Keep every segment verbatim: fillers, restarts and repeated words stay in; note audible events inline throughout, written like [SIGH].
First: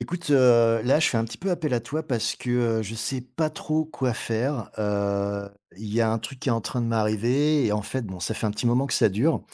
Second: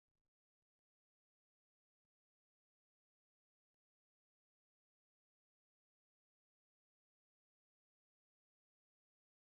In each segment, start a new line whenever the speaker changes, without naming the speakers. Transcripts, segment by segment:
Écoute, heu, là, je fais un petit peu appel à toi parce que, heu, je sais pas trop quoi faire. Heu, il y a un truc qui est en train de m'arriver et en fait, bon, ça fait un petit moment que ça dure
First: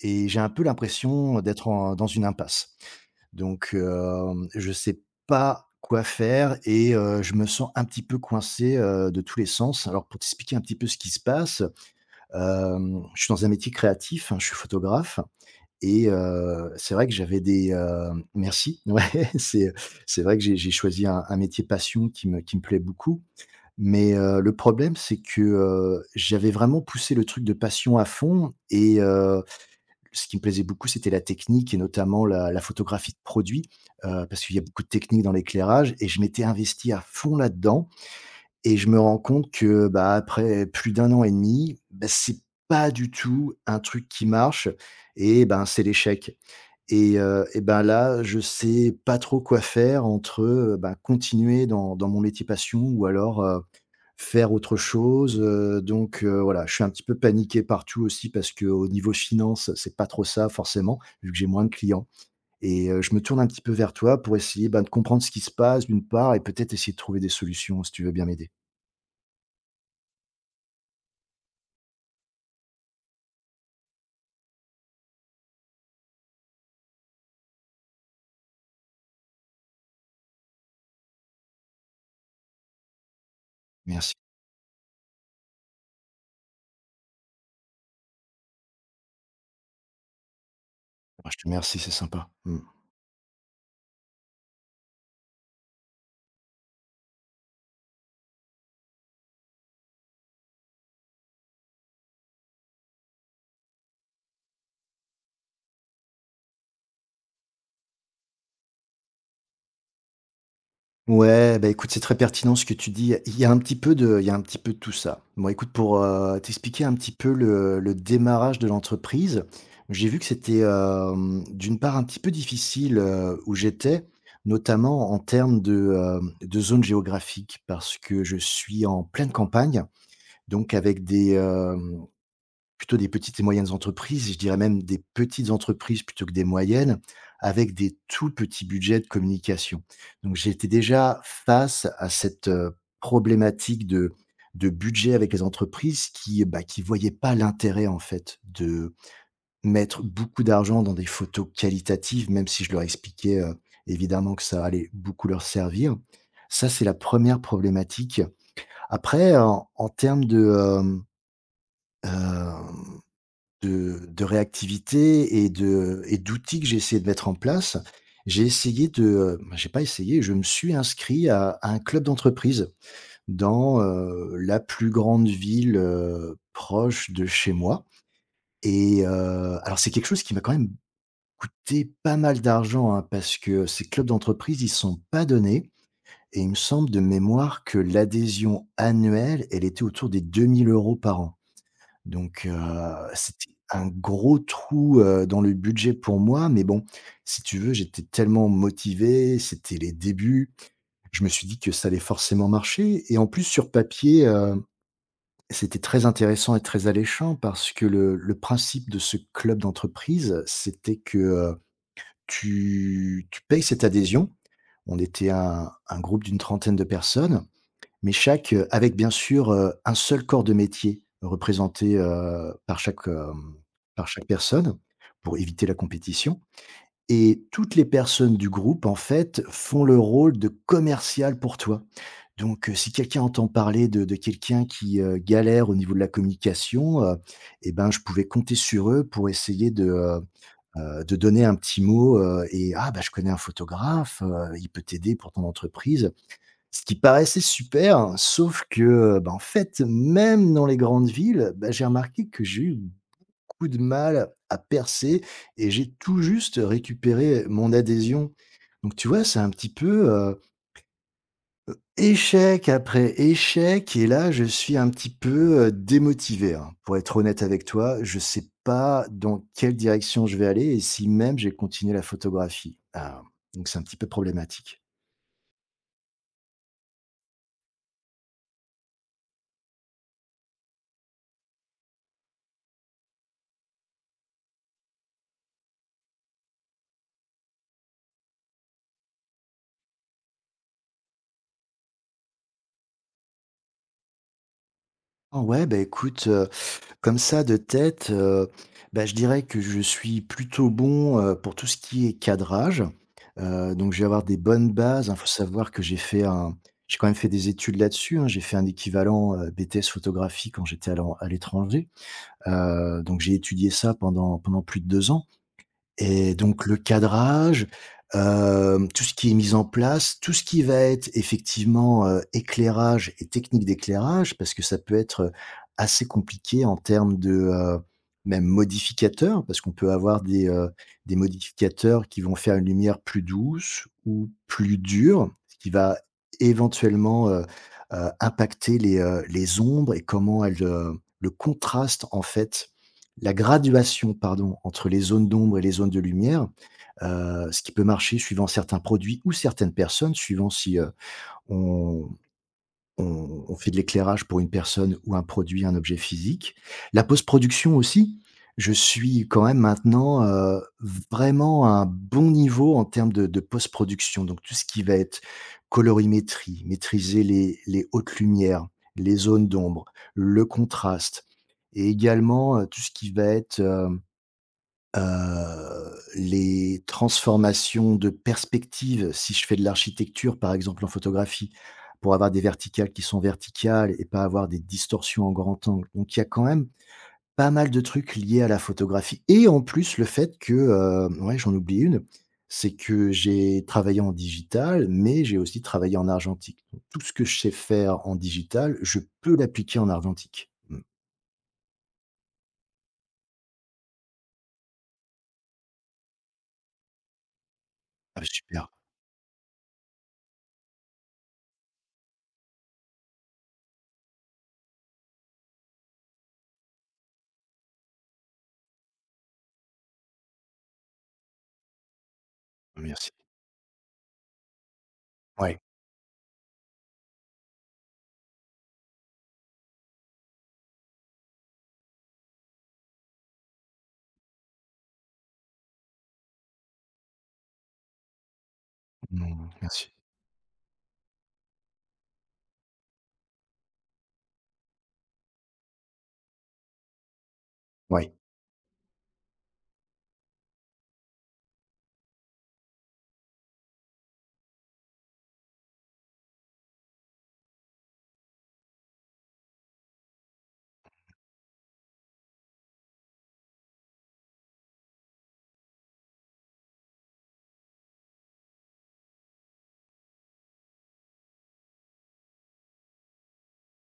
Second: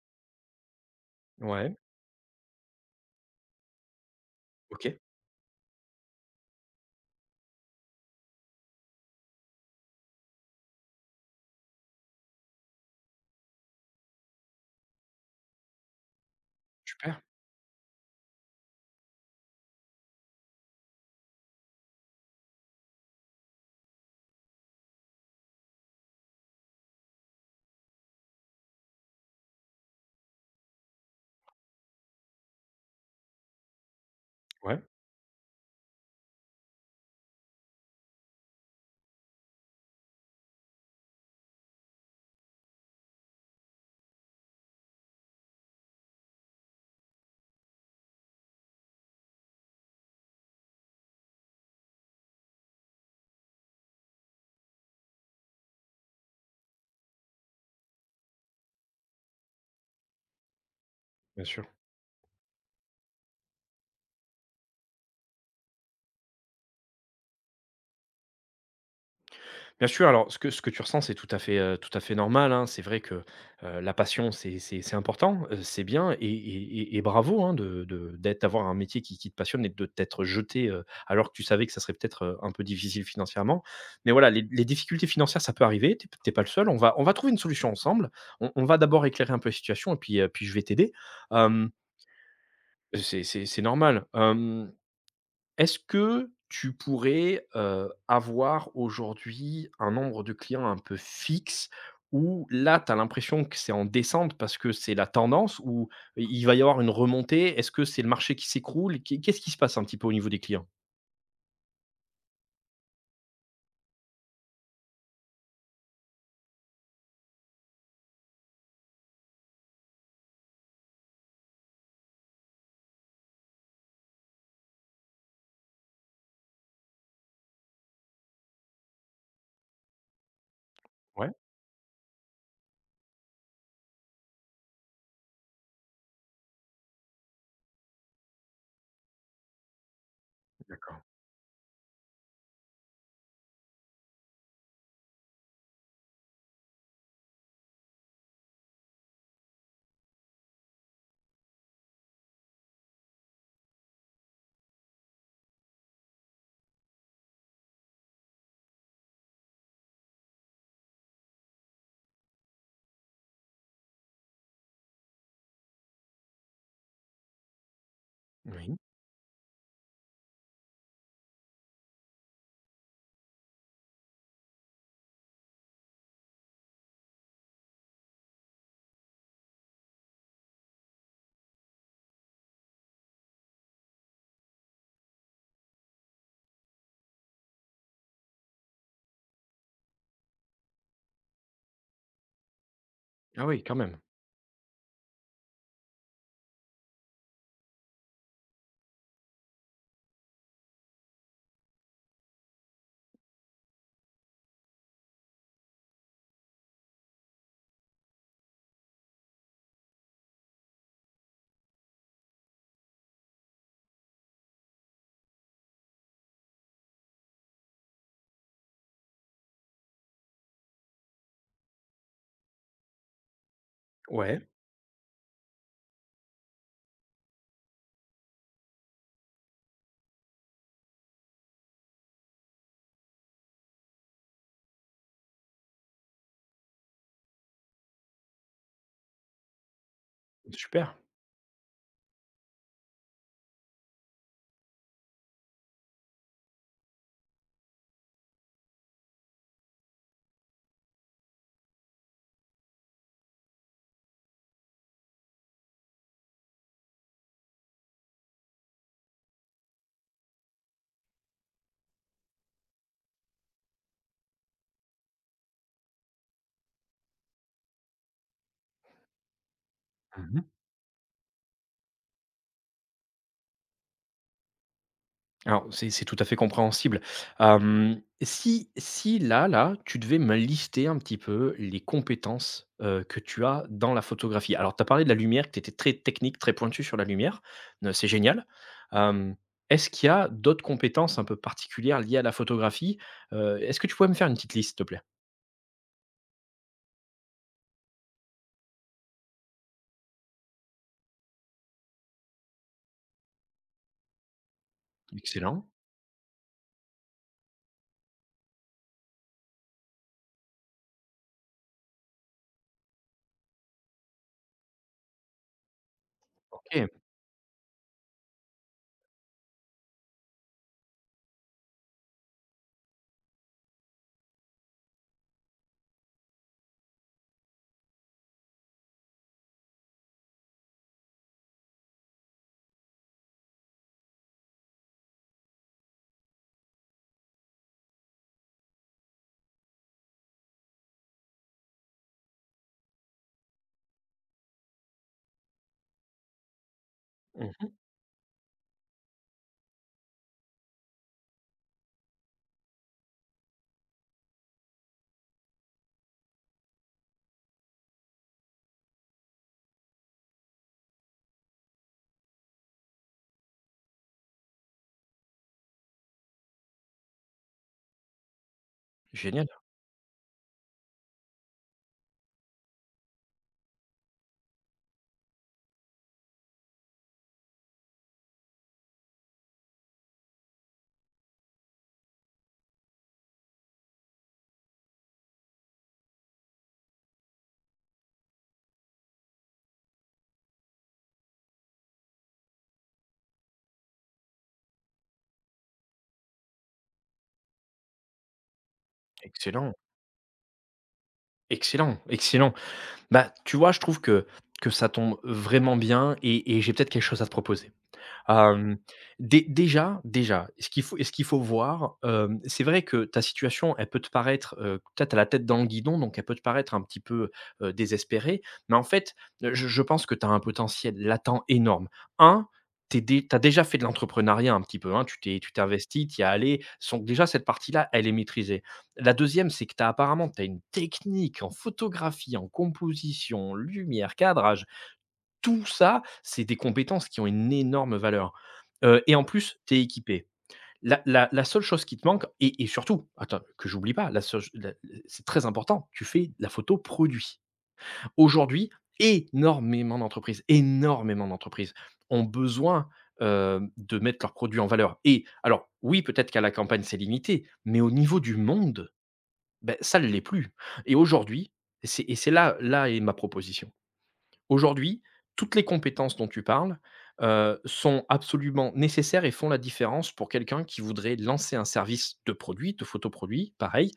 et j'ai un peu l'impression d'être
Ouais,
en dans une impasse. Donc, hem, je
OK,
sais pas quoi faire et heu, je me sens un petit peu coincé, heu, de tous les sens. Alors pour t'expliquer un petit peu ce qui se passe, hem, je suis dans un métier créatif, hein, je suis photographe et heu, c'est vrai que
super.
j'avais des, hem merci, [LAUGHS] ouais, c'est c'est vrai que j'ai j'ai choisi un un métier passion qui me qui me plaît beaucoup, mais heu, le problème, c'est que, heu, j'avais vraiment poussé le truc de passion à fond et heu, ce qui me plaisait beaucoup, c'était la technique et notamment la la photographie de produits, heu, parce qu'il y a beaucoup
Ouais,
de techniques dans l'éclairage et je m'étais investi à fond là-dedans et je me rends compte que, bah, après plus d'un an et demi, bah, c'est pas du tout un truc qui marche et ben, c'est l'échec. Et heu et ben, là, je sais pas trop quoi faire entre, heu, bah, continuer dans dans mon métier passion ou alors, heu, faire autre chose, heu, donc heu, voilà, je suis un petit peu paniqué partout aussi parce que au niveau finance, c'est pas trop ça forcément, vu que
bien
j'ai
sûr.
moins de clients et heu, je me tourne un petit peu vers toi pour essayer, ben, de comprendre ce qui se passe d'une part et peut-être essayer de trouver des solutions si tu veux bien m'aider.
Bien sûr, alors ce que ce que tu ressens, c'est tout à fait, heu, tout à fait normal, hein. C'est vrai que, heu, la passion, c'est c'est c'est important, heu, c'est bien et et et et bravo, hein, de de d'être d'avoir un métier qui qui te passionne et de t'être jeté, heu, alors que tu savais que ça serait peut-être, heu, un peu difficile financièrement. Mais
Merci.
voilà, les les difficultés financières, ça peut arriver. T'es es pas le seul. On va on va trouver une solution ensemble. On on va d'abord éclairer un peu la situation et puis, heu, puis je vais t'aider.
Ah, je te
Hem,
remercie, c'est sympa. Mmh.
c'est c'est c'est normal. Hem Est-ce que tu pourrais, heu, avoir aujourd'hui un nombre de clients un peu fixe où là, tu as l'impression que c'est en descente parce que c'est la tendance ou il il va y avoir une remontée? Est-ce que c'est le marché qui s'écroule? Qu'est qu'est-ce qui se passe un petit peu au niveau des clients?
Ouais, bah, écoute, c'est très pertinent ce que tu dis. Il y a un petit peu de il y a un petit peu de tout ça. Bon, écoute, pour, heu, t'expliquer un petit peu le le démarrage de l'entreprise, j'ai vu que c'était, hem, d'une part un petit peu difficile, heu, où j'étais, notamment en termes de, hem, de zone géographique parce que je suis en pleine campagne, donc avec
Ouais,
des, euh, plutôt des petites et moyennes entreprises, je dirais même des petites entreprises plutôt que des moyennes, avec des tout petits budgets de communication. Donc j'étais
d'accord.
déjà face à cette, heu, problématique de de budget avec les entreprises qui, bah, qui voyaient pas l'intérêt en fait de mettre beaucoup d'argent dans des photos qualitatives, même si je leur expliquais, heu, évidemment que ça allait beaucoup leur servir. Ça, c'est la première problématique. Après en en termes de, hem, hem de de réactivité et de et d'outils que j'ai essayé de mettre en place. J'ai
Oui.
essayé de, heu, bah, j'ai pas essayé, je me suis inscrit à à un club d'entreprise dans, heu, la plus grande ville, heu, proche de chez moi et heu, alors c'est quelque chose qui m'a quand même coûté pas mal d'argent, hein, parce que ces clubs d'entreprise, ils sont pas donnés et il me semble de mémoire que l'adhésion annuelle, elle était autour des deux mille euros par an. Donc heu,
Ah
c'était
oui, quand
un
même.
gros trou, heu, dans le budget pour moi, mais bon, si tu veux, j'étais tellement motivé, c'était les débuts. Je me suis dit que ça allait forcément marcher et en plus sur papier, heu, c'était très intéressant et très alléchant parce que le le principe de ce club d'entreprise, c'était que, heu, tu tu payes cette adhésion. On était un un groupe d'une trentaine de personnes mais chaque heu, avec bien sûr, heu, un seul corps de métier représenté, heu, par chaque, hem, par chaque
Ouais,
personne pour éviter la compétition et toutes les personnes du groupe, en fait, font le rôle de commercial pour toi. Donc heu, si quelqu'un entend parler de de quelqu'un qui, heu, galère au niveau de la communication, heu et ben, je pouvais compter sur eux pour essayer de, heu
super.
heu, de donner un petit mot, heu et: «Ah bah, je connais un photographe, heu, il peut t'aider pour ton entreprise». Ce qui paraissait super, hein, sauf que, heu, bah, en fait, même dans les grandes villes, bah, j'ai remarqué que j'ai eu beaucoup de mal à percer et j'ai tout juste récupéré mon adhésion. Donc tu vois, c'est un petit peu, heu, échec après échec et là, je suis un petit peu, heu, démotivé, hein. Pour être honnête avec toi, je sais pas dans quelle direction je vais aller et si même j'ai continué la photographie. Ah, donc c'est un petit peu problématique.
Alors, c'est c'est tout à fait compréhensible. Hem, si si là là, tu devais me lister un petit peu les compétences, heu, que tu as dans la photographie. Alors, tu as parlé de la lumière, que tu étais très technique, très pointu sur la lumière, heu, c'est génial. Hem, est-ce qu'il y a d'autres compétences un peu particulières liées à la photographie? Heu, est-ce que tu pourrais me faire une petite liste, s'il te plaît?
Oh ouais, bah, écoute, comme ça de tête, heu, bah, je dirais que je suis plutôt bon, heu, pour tout ce qui est cadrage. Heu, donc je vais avoir des bonnes bases, il faut
Excellent.
savoir que j'ai fait un j'ai quand même fait des études là-dessus, hein. J'ai fait un équivalent, heu, B T S photographie quand j'étais à l'en à l'étranger. Heu, donc j'ai étudié ça pendant pendant plus de deux ans. Et donc le
OK.
cadrage, hem, tout ce qui est mis en place, tout ce qui va être effectivement, heu, éclairage et technique d'éclairage, parce que ça peut être, euh, assez compliqué en termes de, heu, même modificateurs, parce qu'on peut avoir des, heu, des modificateurs qui vont faire une lumière plus douce ou plus dure, ce qui va éventuellement, heu heu, impacter les, heu, les ombres et comment elles, heu, le contraste en fait la graduation, pardon, entre les zones d'ombre et les zones de lumière, heu, ce
Mmh.
qui peut marcher suivant certains produits ou certaines personnes, suivant si, heu, on on on fait de l'éclairage pour une personne ou un produit, un objet physique. La post-production aussi, je suis quand même maintenant, heu, vraiment à un bon niveau en termes de de post-production, donc tout ce qui va être colorimétrie, maîtriser les les hautes lumières, les zones
Génial.
d'ombre, le contraste et également, heu, tout ce qui va être, euh, Heu, les transformations de perspective. Si je fais de l'architecture, par exemple en photographie, pour avoir des verticales qui sont verticales et pas avoir des distorsions en grand angle. Donc il y a quand même pas mal de trucs liés à la photographie et en plus le fait que, heu, ouais, j'en oublie une, c'est que j'ai travaillé en digital, mais j'ai aussi travaillé en argentique. Donc tout ce que je sais faire en digital, je peux
Excellent.
l'appliquer en argentique. Mmh.
Excellent, excellent. Bah, tu vois, je trouve que que ça tombe vraiment bien et et j'ai peut-être quelque chose à te proposer.
Ah super,
Hem, dé déjà déjà, ce qu'il faut ce qu'il faut voir, hem, c'est vrai que ta situation, elle peut te paraître, heu, toi, tu la tête dans le guidon, donc elle peut te paraître un petit peu, heu, désespérée, mais en fait, heu, je je pense que tu as un potentiel latent énorme. Un,
merci.
tu as déjà fait de l'entrepreneuriat un petit peu, hein, tu t'es tu
Ouais,
t'es investie, tu y as allé. Son déjà cette partie-là, elle est maîtrisée. La deuxième, c'est que tu as apparemment tu as une technique en photographie, en composition, lumière, cadrage, tout ça, c'est des compétences qui ont une énorme valeur, heu et en
mmh,
plus, tu es
merci.
équipé. La la la seule chose qui te manque et et surtout, attends, que j'oublie pas, la seule la, c'est très important, tu fais la photo produit.
Ouais.
Aujourd'hui, énormément d'entreprises énormément d'entreprises ont besoin, heu, de mettre leurs produits en valeur et alors oui, peut-être qu'à la campagne, c'est limité, mais au niveau du monde, beh, ça ne l'est plus et aujourd'hui et c'est et c'est là là est ma proposition. Aujourd'hui, toutes les compétences dont tu parles, heu, sont absolument nécessaires et font la différence pour quelqu'un qui voudrait lancer un service de produit, de photoproduit, pareil.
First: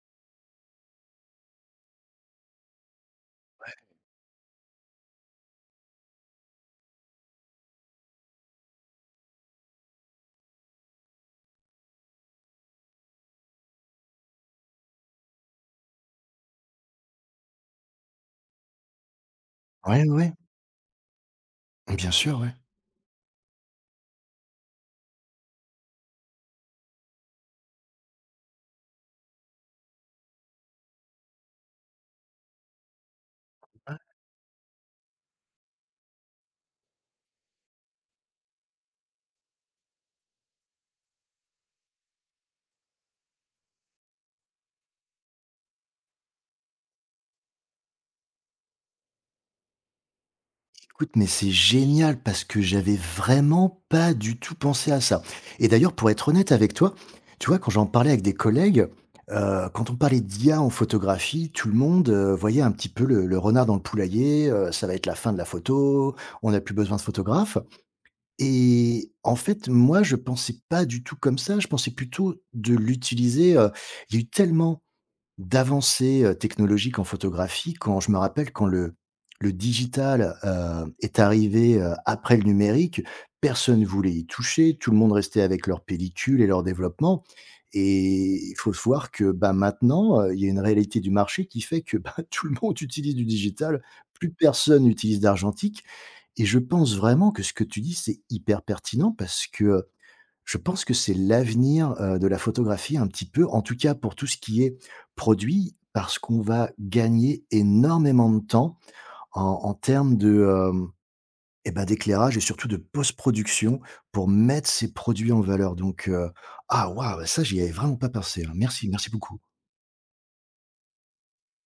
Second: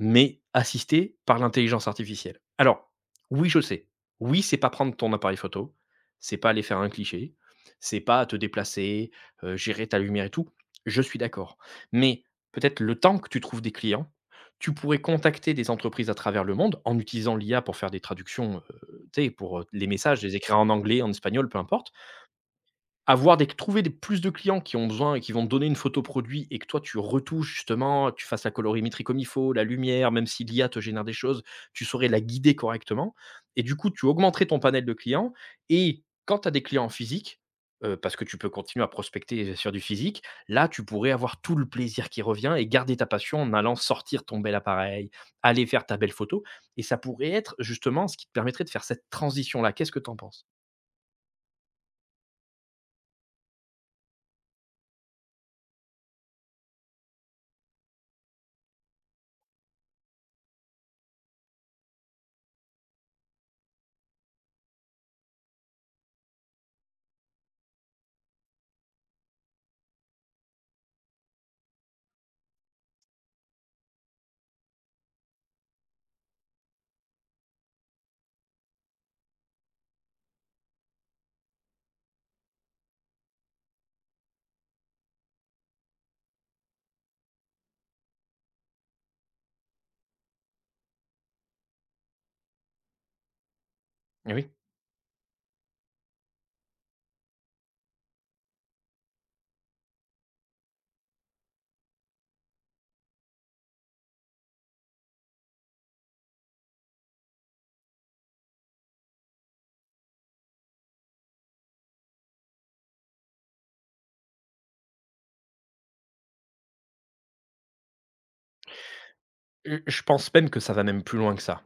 Mais assisté par l'intelligence artificielle. Alors, oui, je sais. Oui, c'est pas prendre ton appareil photo, c'est pas aller faire un cliché, c'est pas te déplacer, heu, gérer ta lumière et tout. Je suis d'accord. Mais peut-être le temps que tu trouves des clients, tu pourrais contacter des entreprises à travers le monde en utilisant l'I A pour faire des traductions, heu, tu sais, pour, heu, les
Ouais,
messages,
ouais.
les écrire en anglais, en espagnol, peu importe.
Bien sûr, ouais.
Avoir des trouver des plus de clients qui ont besoin et qui vont te donner une photo produit et que toi tu retouches justement, que tu fasses la colorimétrie comme il faut, la lumière, même si l'I A te génère des choses, tu saurais la guider correctement et du coup tu augmenterais ton panel de clients et quand tu as des clients en physique, heu, parce que tu peux continuer à prospecter sur du physique, là tu pourrais avoir tout le plaisir qui revient et garder ta passion en allant sortir ton bel appareil, aller faire ta belle photo et ça pourrait être justement ce qui te permettrait de faire cette transition là. Qu'est-ce que tu en penses?
Écoute, mais c'est génial parce que j'avais vraiment pas du tout pensé à ça. Et d'ailleurs, pour être honnête avec toi, tu vois, quand j'en parlais avec des collègues, heu, quand on parlait d'I A en photographie, tout le monde, heu, voyait un petit peu le le renard dans le poulailler, heu, ça va être la fin de la photo, on n'a plus besoin de photographe. Et en fait, moi, je pensais pas du tout comme ça, je pensais plutôt de l'utiliser, heu, il y a eu tellement d'avancées, heu, technologiques en photographie quand je me rappelle quand le le digital, heu, est arrivé, heu, après le numérique, personne ne voulait y toucher, tout le monde restait avec leurs pellicules et leur développement et il faut se voir que, bah, maintenant, heu, il y a une réalité du marché qui fait que, bah, [LAUGHS] tout le monde utilise du digital, plus
Eh oui.
personne n'utilise d'argentique et je pense vraiment que ce que tu dis, c'est hyper pertinent parce que, je pense que c'est l'avenir, heu, de la photographie un petit peu, en tout cas pour tout ce qui est produit, parce qu'on va gagner énormément de temps en en termes de, hem, et ben d'éclairage et surtout de post-production pour mettre ces produits en valeur donc heu, ah waouh, bah, ça j'y avais vraiment pas pensé, hein. Merci, merci beaucoup.
Heu, je pense même que ça va même plus loin que ça.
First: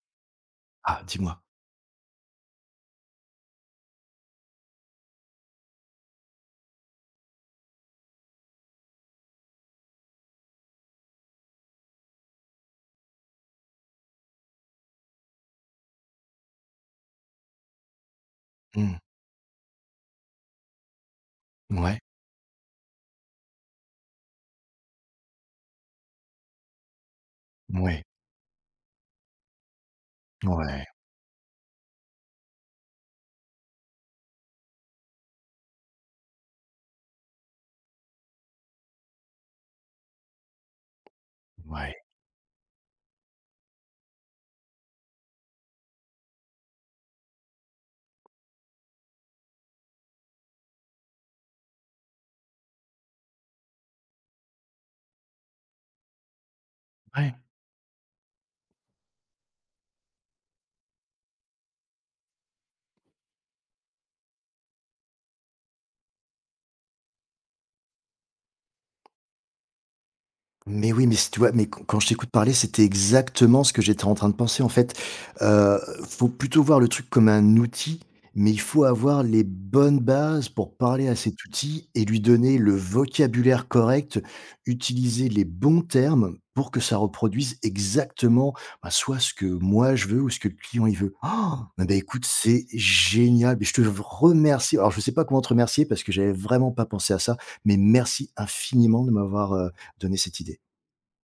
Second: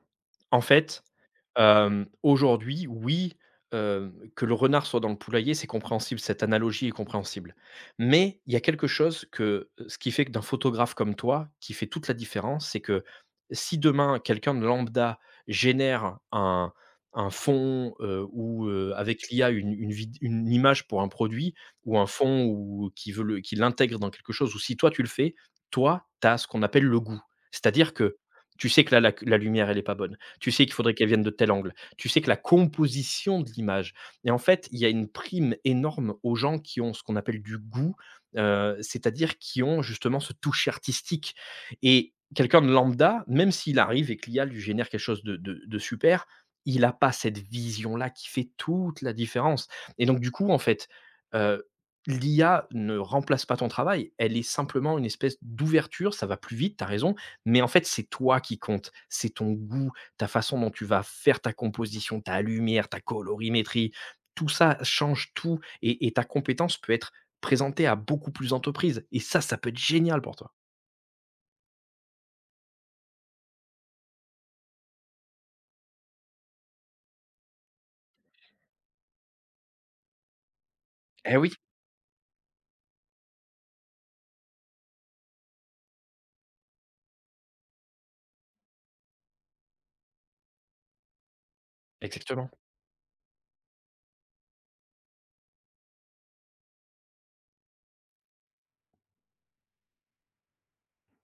En
Ah
fait,
dis-moi?
Hem, aujourd'hui, oui, heu, que le renard soit dans le poulailler, c'est compréhensible, cette analogie est compréhensible. Mais il y a quelque chose que ce qui fait que d'un photographe comme toi, qui fait toute la différence, c'est que si demain quelqu'un de lambda génère un un fond, heu, ou heu,
Mmh.
avec l'I A une une vid une image pour un produit ou
Ouais.
un fond ou qui veut le qui l'intègre dans quelque chose ou si toi tu le fais, toi, tu as ce qu'on appelle le goût. C'est-à-dire
Ouais.
que tu sais que là la la lumière elle est pas bonne. Tu sais qu'il
Ouais.
faudrait qu'elle vienne de tel angle. Tu sais que la composition de l'image, et en fait, il y a une prime énorme aux gens qui ont ce qu'on appelle du goût, heu, c'est-à-dire qui ont justement ce toucher artistique
Ouais.
et quelqu'un de lambda, même s'il arrive et que l'I A lui génère quelque chose de de de super, il n'a pas cette vision-là qui fait toute la différence et donc du coup, en fait, heu, l'I A ne remplace pas ton travail, elle est simplement une espèce d'ouverture, ça va plus vite, tu as raison,
Ouais.
mais en fait, c'est toi qui compte, c'est ton goût, ta façon dont tu vas faire ta composition, ta lumière, ta colorimétrie, tout ça change tout et et ta compétence peut être présentée à beaucoup plus d'entreprises et ça, ça peut être génial pour toi.
Mais oui, mais si tu vois, mais quand quand je t'écoute parler, c'était exactement ce que j'étais en train de penser en fait. Heu, Faut plutôt voir le truc comme un outil, mais il faut avoir les bonnes bases pour parler à
Eh
cet
oui,
outil et lui donner le vocabulaire correct, utiliser les bons termes pour que ça reproduise exactement, bah, soit ce que moi je veux ou ce que le client il veut. Ah bah, écoute,
exactement.
c'est génial, mais je te remercie. Alors je ne sais pas comment te remercier parce que j'avais vraiment pas pensé à ça, mais merci infiniment de m'avoir, heu, donné cette idée.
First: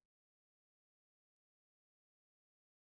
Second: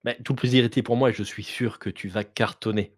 Mais tout le plaisir était pour moi et je suis sûr que tu vas cartonner.